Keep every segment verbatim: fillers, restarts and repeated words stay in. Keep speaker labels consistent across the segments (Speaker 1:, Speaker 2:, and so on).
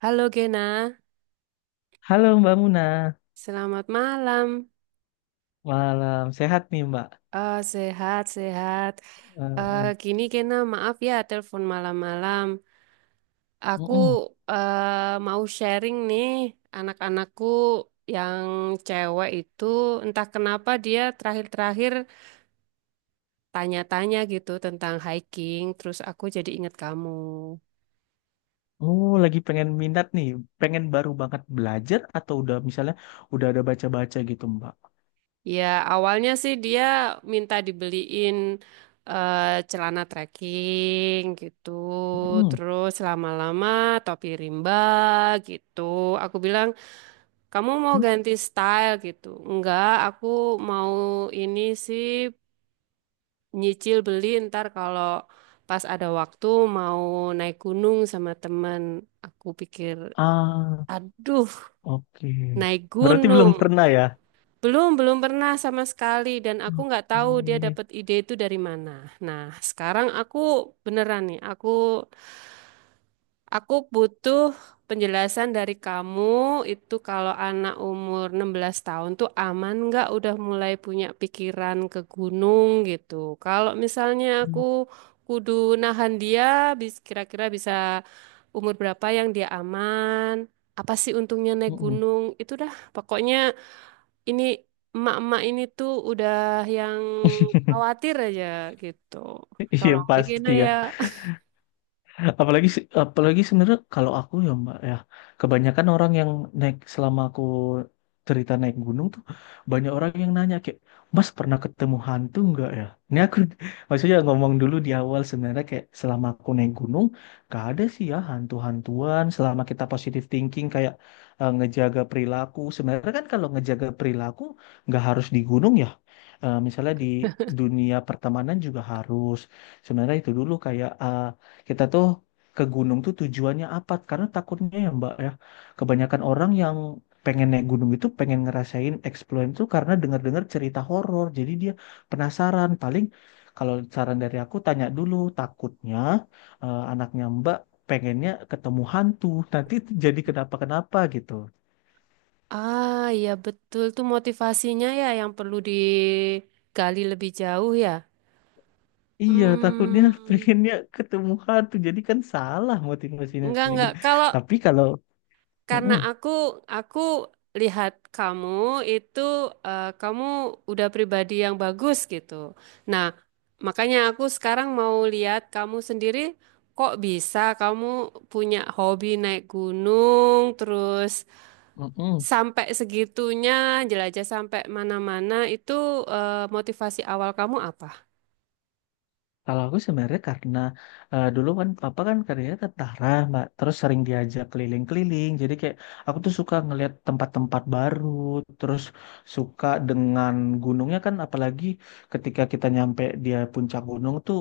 Speaker 1: Halo Gena,
Speaker 2: Halo Mbak Muna,
Speaker 1: selamat malam.
Speaker 2: malam sehat nih Mbak.
Speaker 1: Eh, sehat, sehat. Eh,
Speaker 2: Eh,
Speaker 1: gini Gena, maaf ya telepon malam-malam. Aku
Speaker 2: mm-mm.
Speaker 1: eh, mau sharing nih anak-anakku yang cewek itu entah kenapa dia terakhir-terakhir tanya-tanya gitu tentang hiking, terus aku jadi ingat kamu.
Speaker 2: Oh lagi pengen minat nih, pengen baru banget belajar atau udah misalnya udah ada baca-baca gitu Mbak.
Speaker 1: Ya, awalnya sih dia minta dibeliin eh, celana trekking gitu.
Speaker 2: Mm-mm.
Speaker 1: Terus lama-lama topi rimba gitu. Aku bilang, "Kamu mau
Speaker 2: Hmm?
Speaker 1: ganti style gitu?" Enggak, aku mau ini sih nyicil beli ntar kalau pas ada waktu mau naik gunung sama teman. Aku pikir,
Speaker 2: Ah
Speaker 1: "Aduh,
Speaker 2: oke,
Speaker 1: naik
Speaker 2: berarti belum
Speaker 1: gunung."
Speaker 2: pernah ya?
Speaker 1: Belum, belum pernah sama sekali dan aku nggak tahu dia
Speaker 2: Oke.
Speaker 1: dapat ide itu dari mana. Nah, sekarang aku beneran nih, aku aku butuh penjelasan dari kamu itu kalau anak umur enam belas tahun tuh aman nggak udah mulai punya pikiran ke gunung gitu. Kalau misalnya aku kudu nahan dia, bis- kira-kira bisa umur berapa yang dia aman? Apa sih untungnya naik
Speaker 2: Mm-mm.
Speaker 1: gunung? Itu dah, pokoknya ini emak-emak ini tuh udah yang khawatir aja gitu.
Speaker 2: Iya
Speaker 1: Tolong begini
Speaker 2: pasti ya.
Speaker 1: ya.
Speaker 2: Apalagi se- apalagi sebenarnya kalau aku ya Mbak ya, kebanyakan orang yang naik selama aku cerita naik gunung tuh banyak orang yang nanya kayak, "Mas pernah ketemu hantu nggak ya?" Ini aku maksudnya ngomong dulu di awal sebenarnya kayak selama aku naik gunung gak ada sih ya hantu-hantuan selama kita positive thinking kayak eh, ngejaga perilaku. Sebenarnya kan kalau ngejaga perilaku nggak harus di gunung ya, eh, misalnya di dunia pertemanan juga harus, sebenarnya itu dulu kayak eh, kita tuh ke gunung tuh tujuannya apa, karena takutnya ya Mbak ya, kebanyakan orang yang pengen naik gunung itu pengen ngerasain explore itu karena dengar-dengar cerita horor jadi dia penasaran paling. Kalau saran dari aku, tanya dulu takutnya, eh, anaknya Mbak pengennya ketemu hantu nanti jadi kenapa-kenapa gitu.
Speaker 1: Ah, iya betul tuh motivasinya ya yang perlu digali lebih jauh ya.
Speaker 2: Iya, takutnya
Speaker 1: Hmm,
Speaker 2: pengennya ketemu hantu. Jadi kan salah motivasinya
Speaker 1: enggak,
Speaker 2: kayak
Speaker 1: enggak.
Speaker 2: gitu.
Speaker 1: Kalau
Speaker 2: Tapi kalau
Speaker 1: karena
Speaker 2: mm-mm,
Speaker 1: aku aku lihat kamu itu, eh, kamu udah pribadi yang bagus gitu. Nah, makanya aku sekarang mau lihat kamu sendiri kok bisa kamu punya hobi naik gunung terus
Speaker 2: mm-mm.
Speaker 1: sampai segitunya jelajah sampai mana-mana itu, eh, motivasi awal kamu apa?
Speaker 2: Kalau aku sebenarnya karena eh, dulu kan papa kan kerjanya tentara, Mbak. Terus sering diajak keliling-keliling. Jadi kayak aku tuh suka ngelihat tempat-tempat baru, terus suka dengan gunungnya kan, apalagi ketika kita nyampe dia puncak gunung tuh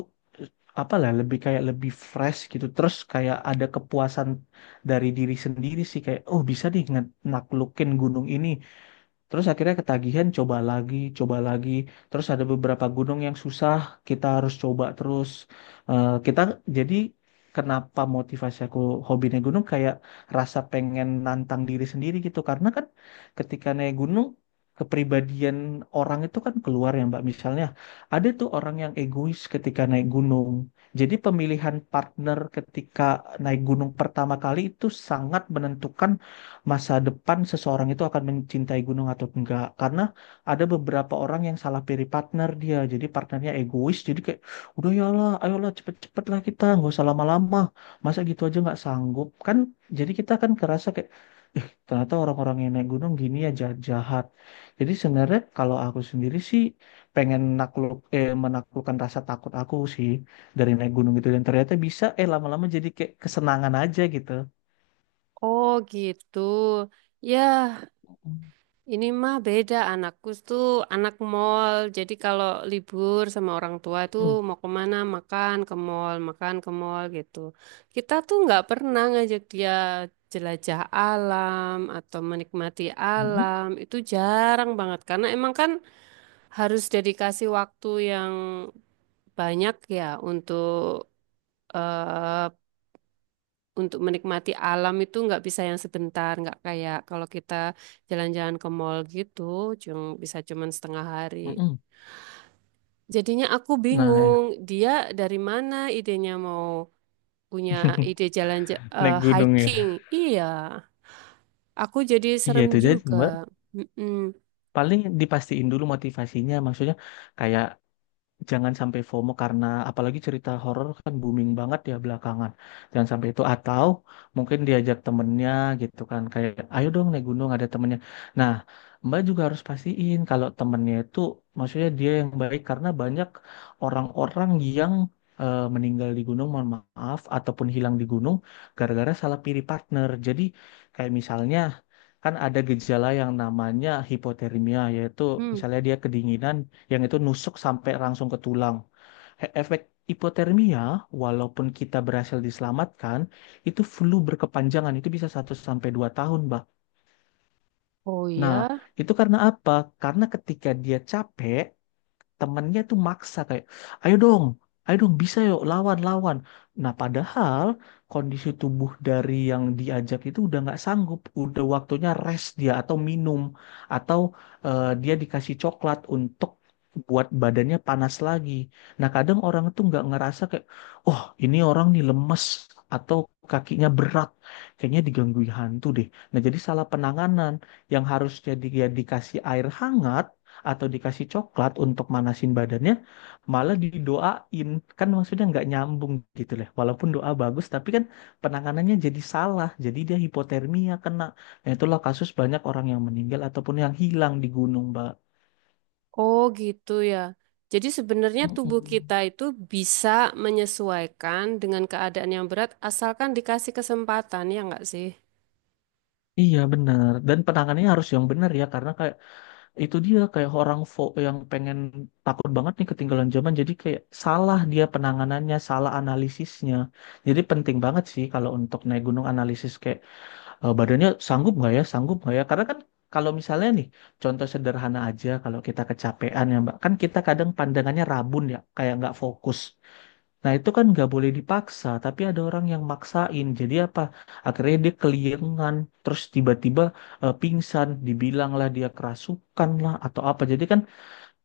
Speaker 2: apalah lebih kayak lebih fresh gitu, terus kayak ada kepuasan dari diri sendiri sih kayak oh bisa nih nge- naklukin gunung ini. Terus akhirnya ketagihan, coba lagi, coba lagi. Terus ada beberapa gunung yang susah, kita harus coba terus. Eh, kita jadi kenapa motivasi aku hobi naik gunung kayak rasa pengen nantang diri sendiri gitu. Karena kan ketika naik gunung, kepribadian orang itu kan keluar ya Mbak. Misalnya ada tuh orang yang egois ketika naik gunung. Jadi pemilihan partner ketika naik gunung pertama kali itu sangat menentukan masa depan seseorang itu akan mencintai gunung atau enggak, karena ada beberapa orang yang salah pilih partner, dia jadi partnernya egois, jadi kayak udah ya lah ayolah cepet-cepet lah kita nggak usah lama-lama, masa gitu aja nggak sanggup kan, jadi kita kan kerasa kayak eh ternyata orang-orang yang naik gunung gini ya jahat-jahat. Jadi sebenarnya kalau aku sendiri sih pengen nakluk eh menaklukkan rasa takut aku sih dari naik gunung gitu, dan ternyata bisa, eh lama-lama jadi kayak kesenangan aja gitu.
Speaker 1: Oh, gitu. Ya,
Speaker 2: Mm.
Speaker 1: ini mah beda, anakku tuh anak mall. Jadi kalau libur sama orang tua tuh mau kemana makan ke mall, makan ke mall gitu. Kita tuh nggak pernah ngajak dia jelajah alam atau menikmati
Speaker 2: Mm.
Speaker 1: alam. Itu jarang banget karena emang kan harus dedikasi waktu yang banyak ya untuk eh, untuk menikmati alam itu nggak bisa yang sebentar, nggak kayak kalau kita jalan-jalan ke mall gitu, cuma bisa cuman setengah hari.
Speaker 2: Mm-mm.
Speaker 1: Jadinya aku
Speaker 2: Nah, ya.
Speaker 1: bingung, dia dari mana idenya mau punya ide jalan ja- eh,
Speaker 2: Naik gunung
Speaker 1: hiking?
Speaker 2: ya.
Speaker 1: Iya, aku jadi
Speaker 2: Iya
Speaker 1: serem
Speaker 2: itu jadi
Speaker 1: juga.
Speaker 2: Mbak.
Speaker 1: Mm-mm.
Speaker 2: Paling dipastiin dulu motivasinya, maksudnya kayak jangan sampai FOMO karena apalagi cerita horor kan booming banget ya belakangan. Jangan sampai itu, atau mungkin diajak temennya gitu kan, kayak ayo dong naik gunung ada temennya. Nah, Mbak juga harus pastiin kalau temennya itu maksudnya dia yang baik, karena banyak orang-orang yang eh, meninggal di gunung, mohon maaf, ataupun hilang di gunung gara-gara salah pilih partner. Jadi kayak misalnya kan ada gejala yang namanya hipotermia, yaitu
Speaker 1: Hmm.
Speaker 2: misalnya dia kedinginan yang itu nusuk sampai langsung ke tulang. He- Efek hipotermia, walaupun kita berhasil diselamatkan, itu flu berkepanjangan, itu bisa satu sampai dua tahun, Mbak.
Speaker 1: Oh
Speaker 2: Nah,
Speaker 1: ya,
Speaker 2: itu karena apa? Karena ketika dia capek, temennya tuh maksa kayak ayo dong, ayo dong bisa yuk lawan lawan, nah padahal kondisi tubuh dari yang diajak itu udah nggak sanggup, udah waktunya rest dia, atau minum, atau eh, dia dikasih coklat untuk buat badannya panas lagi. Nah kadang orang tuh nggak ngerasa, kayak oh ini orang nih lemes, atau kakinya berat, kayaknya digangguin hantu deh. Nah jadi salah penanganan, yang harusnya dia dikasih air hangat atau dikasih coklat untuk manasin badannya, malah didoain. Kan maksudnya nggak nyambung gitu lah. Walaupun doa bagus, tapi kan penanganannya jadi salah. Jadi dia hipotermia kena. Nah, itulah kasus banyak orang yang meninggal ataupun yang hilang di gunung, Mbak.
Speaker 1: oh gitu ya. Jadi sebenarnya tubuh
Speaker 2: Mm-mm.
Speaker 1: kita itu bisa menyesuaikan dengan keadaan yang berat asalkan dikasih kesempatan, ya nggak sih?
Speaker 2: Iya benar, dan penanganannya harus yang benar ya, karena kayak itu dia kayak orang fo yang pengen, takut banget nih ketinggalan zaman, jadi kayak salah, dia penanganannya salah, analisisnya. Jadi penting banget sih kalau untuk naik gunung analisis kayak eh, badannya sanggup nggak ya, sanggup nggak ya? Karena kan kalau misalnya nih, contoh sederhana aja, kalau kita kecapean ya Mbak, kan kita kadang pandangannya rabun ya, kayak nggak fokus. Nah itu kan nggak boleh dipaksa, tapi ada orang yang maksain. Jadi apa? Akhirnya dia keliengan, terus tiba-tiba eh, pingsan, dibilanglah dia kerasukan lah atau apa. Jadi kan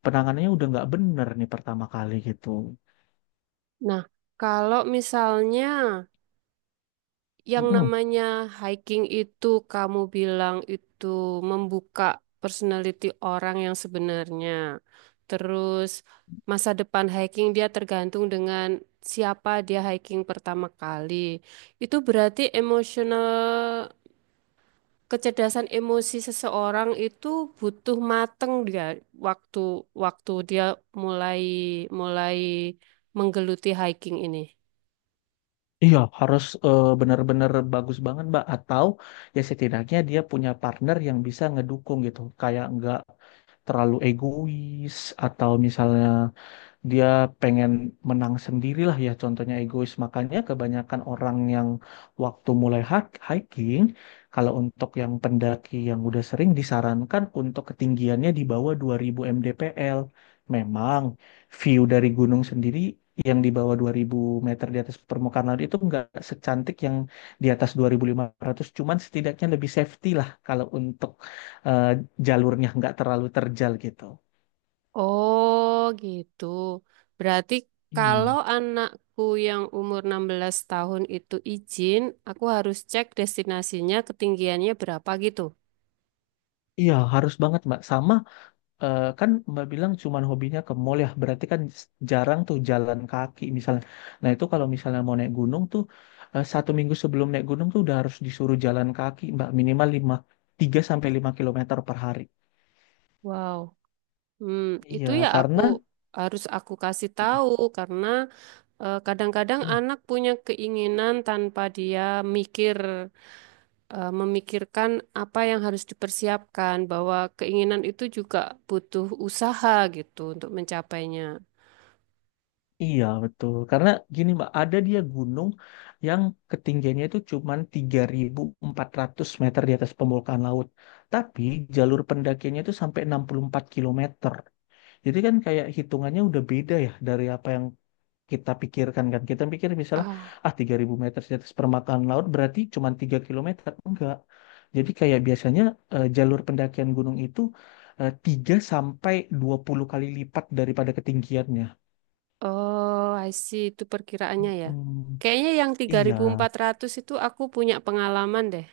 Speaker 2: penanganannya udah nggak bener nih pertama kali gitu.
Speaker 1: Nah, kalau misalnya yang
Speaker 2: Mm-mm.
Speaker 1: namanya hiking itu kamu bilang itu membuka personality orang yang sebenarnya. Terus masa depan hiking dia tergantung dengan siapa dia hiking pertama kali. Itu berarti emotional kecerdasan emosi seseorang itu butuh mateng dia waktu waktu dia mulai mulai menggeluti hiking ini.
Speaker 2: Iya, harus eh, benar-benar bagus banget, Mbak. Atau ya setidaknya dia punya partner yang bisa ngedukung gitu. Kayak nggak terlalu egois, atau misalnya dia pengen menang sendirilah ya, contohnya egois. Makanya kebanyakan orang yang waktu mulai hak- hiking, kalau untuk yang pendaki yang udah sering, disarankan untuk ketinggiannya di bawah dua ribu mdpl. Memang view dari gunung sendiri yang di bawah dua ribu meter di atas permukaan laut itu nggak secantik yang di atas dua ribu lima ratus, cuman setidaknya lebih safety lah, kalau untuk eh, jalurnya nggak terlalu terjal gitu.
Speaker 1: Oh gitu. Berarti kalau
Speaker 2: Iya,
Speaker 1: anakku yang umur enam belas tahun itu izin, aku harus cek destinasinya ketinggiannya berapa gitu.
Speaker 2: iya, harus banget Mbak. Sama eh, kan Mbak bilang cuman hobinya ke mall ya, berarti kan jarang tuh jalan kaki misalnya. Nah itu kalau misalnya mau naik gunung tuh eh, satu minggu sebelum naik gunung tuh udah harus disuruh jalan kaki Mbak, minimal lima tiga sampai lima kilometer per hari.
Speaker 1: Wow. Hmm,
Speaker 2: Iya,
Speaker 1: itu ya aku
Speaker 2: karena.
Speaker 1: harus aku kasih tahu karena eh, kadang-kadang
Speaker 2: Hmm.
Speaker 1: anak punya keinginan tanpa dia mikir, eh, memikirkan apa yang harus dipersiapkan bahwa keinginan itu juga butuh usaha gitu untuk mencapainya.
Speaker 2: Iya betul, karena gini Mbak, ada dia gunung yang ketinggiannya itu cuma tiga ribu empat ratus meter di atas permukaan laut, tapi jalur pendakiannya itu sampai enam puluh empat kilometer. Jadi kan kayak hitungannya udah beda ya dari apa yang kita pikirkan kan. Kita pikir misalnya
Speaker 1: Ah.
Speaker 2: ah tiga ribu meter di atas permukaan laut berarti cuma tiga kilometer. Enggak. Jadi kayak biasanya eh, jalur pendakian gunung itu eh, tiga sampai dua puluh kali lipat daripada ketinggiannya.
Speaker 1: Oh, I see. Itu perkiraannya ya.
Speaker 2: Mm.
Speaker 1: Kayaknya yang tiga
Speaker 2: Iya.
Speaker 1: ribu empat ratus itu aku punya pengalaman deh.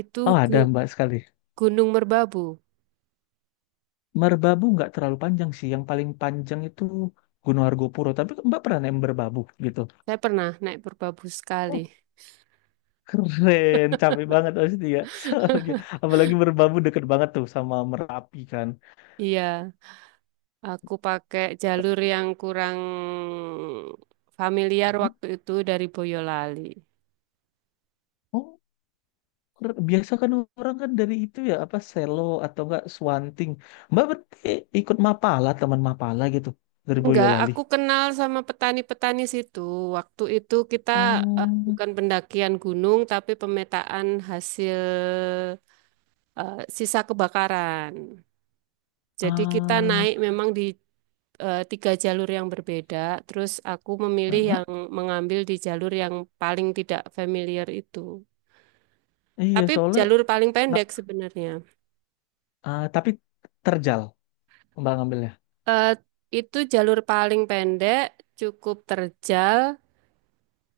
Speaker 1: Itu
Speaker 2: Oh, ada
Speaker 1: gu-
Speaker 2: Mbak sekali.
Speaker 1: Gunung Merbabu.
Speaker 2: Merbabu nggak terlalu panjang sih. Yang paling panjang itu Gunung Argopuro. Tapi Mbak pernah naik Merbabu gitu.
Speaker 1: Saya pernah naik Merbabu sekali.
Speaker 2: Keren, capek banget pasti ya. Soalnya, apalagi Merbabu deket banget tuh sama Merapi kan.
Speaker 1: Iya, aku pakai
Speaker 2: T-
Speaker 1: jalur yang kurang familiar waktu itu dari Boyolali.
Speaker 2: Oh, keren. Biasa kan orang kan dari itu ya apa Selo atau enggak Swanting. Mbak berarti ikut Mapala, teman Mapala gitu dari
Speaker 1: Enggak,
Speaker 2: Boyolali.
Speaker 1: aku kenal sama petani-petani situ. Waktu itu kita, eh,
Speaker 2: Oh,
Speaker 1: bukan pendakian gunung, tapi pemetaan hasil, eh, sisa kebakaran. Jadi kita
Speaker 2: ah,
Speaker 1: naik memang di, eh, tiga jalur yang berbeda. Terus aku memilih
Speaker 2: heeh.
Speaker 1: yang mengambil di jalur yang paling tidak familiar itu.
Speaker 2: Iya
Speaker 1: Tapi
Speaker 2: soalnya
Speaker 1: jalur paling
Speaker 2: la-
Speaker 1: pendek sebenarnya.
Speaker 2: ah, tapi terjal Mbak ngambilnya.
Speaker 1: Eh, itu jalur paling pendek, cukup terjal,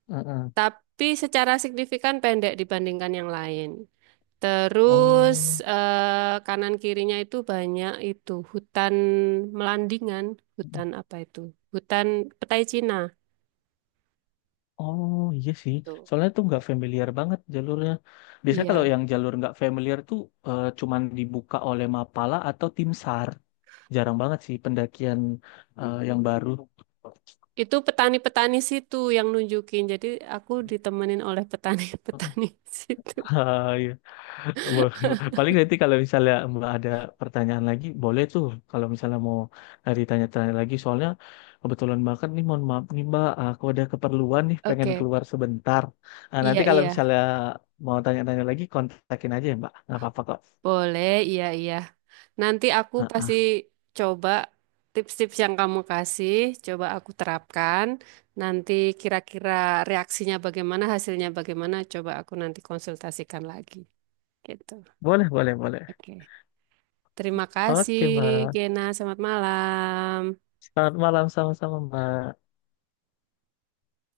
Speaker 2: Heeh.
Speaker 1: tapi secara signifikan pendek dibandingkan yang lain. Terus,
Speaker 2: Oh.
Speaker 1: eh, kanan kirinya itu banyak itu hutan melandingan, hutan apa itu? Hutan petai Cina.
Speaker 2: Oh iya sih,
Speaker 1: Tuh.
Speaker 2: soalnya tuh nggak familiar banget jalurnya. Biasanya kalau
Speaker 1: Iya,
Speaker 2: yang jalur nggak familiar tuh eh, cuman dibuka oleh Mapala atau Tim SAR. Jarang banget sih pendakian eh, yang baru.
Speaker 1: itu petani-petani situ yang nunjukin. Jadi aku ditemenin oleh petani-petani situ.
Speaker 2: Ah, iya. Bo- bo- Paling nanti kalau misalnya Mbak ada pertanyaan lagi, boleh tuh kalau misalnya mau ditanya-tanya lagi. Soalnya kebetulan banget nih, mohon maaf nih Mbak, aku ada keperluan nih, pengen
Speaker 1: Oke,
Speaker 2: keluar sebentar. Ah,
Speaker 1: iya,
Speaker 2: nanti kalau
Speaker 1: iya.
Speaker 2: misalnya mau tanya-tanya lagi, kontakin aja ya Mbak, nggak apa-apa kok.
Speaker 1: Boleh, iya, iya. Nanti aku
Speaker 2: Ah,
Speaker 1: pasti
Speaker 2: ah.
Speaker 1: coba tips-tips yang kamu kasih, coba aku terapkan. Nanti kira-kira reaksinya bagaimana, hasilnya bagaimana, coba aku nanti konsultasikan lagi. Gitu.
Speaker 2: Boleh, boleh, boleh.
Speaker 1: Oke. Terima kasih,
Speaker 2: Oke, Mbak.
Speaker 1: Gena. Selamat malam.
Speaker 2: Selamat malam sama-sama, Mbak.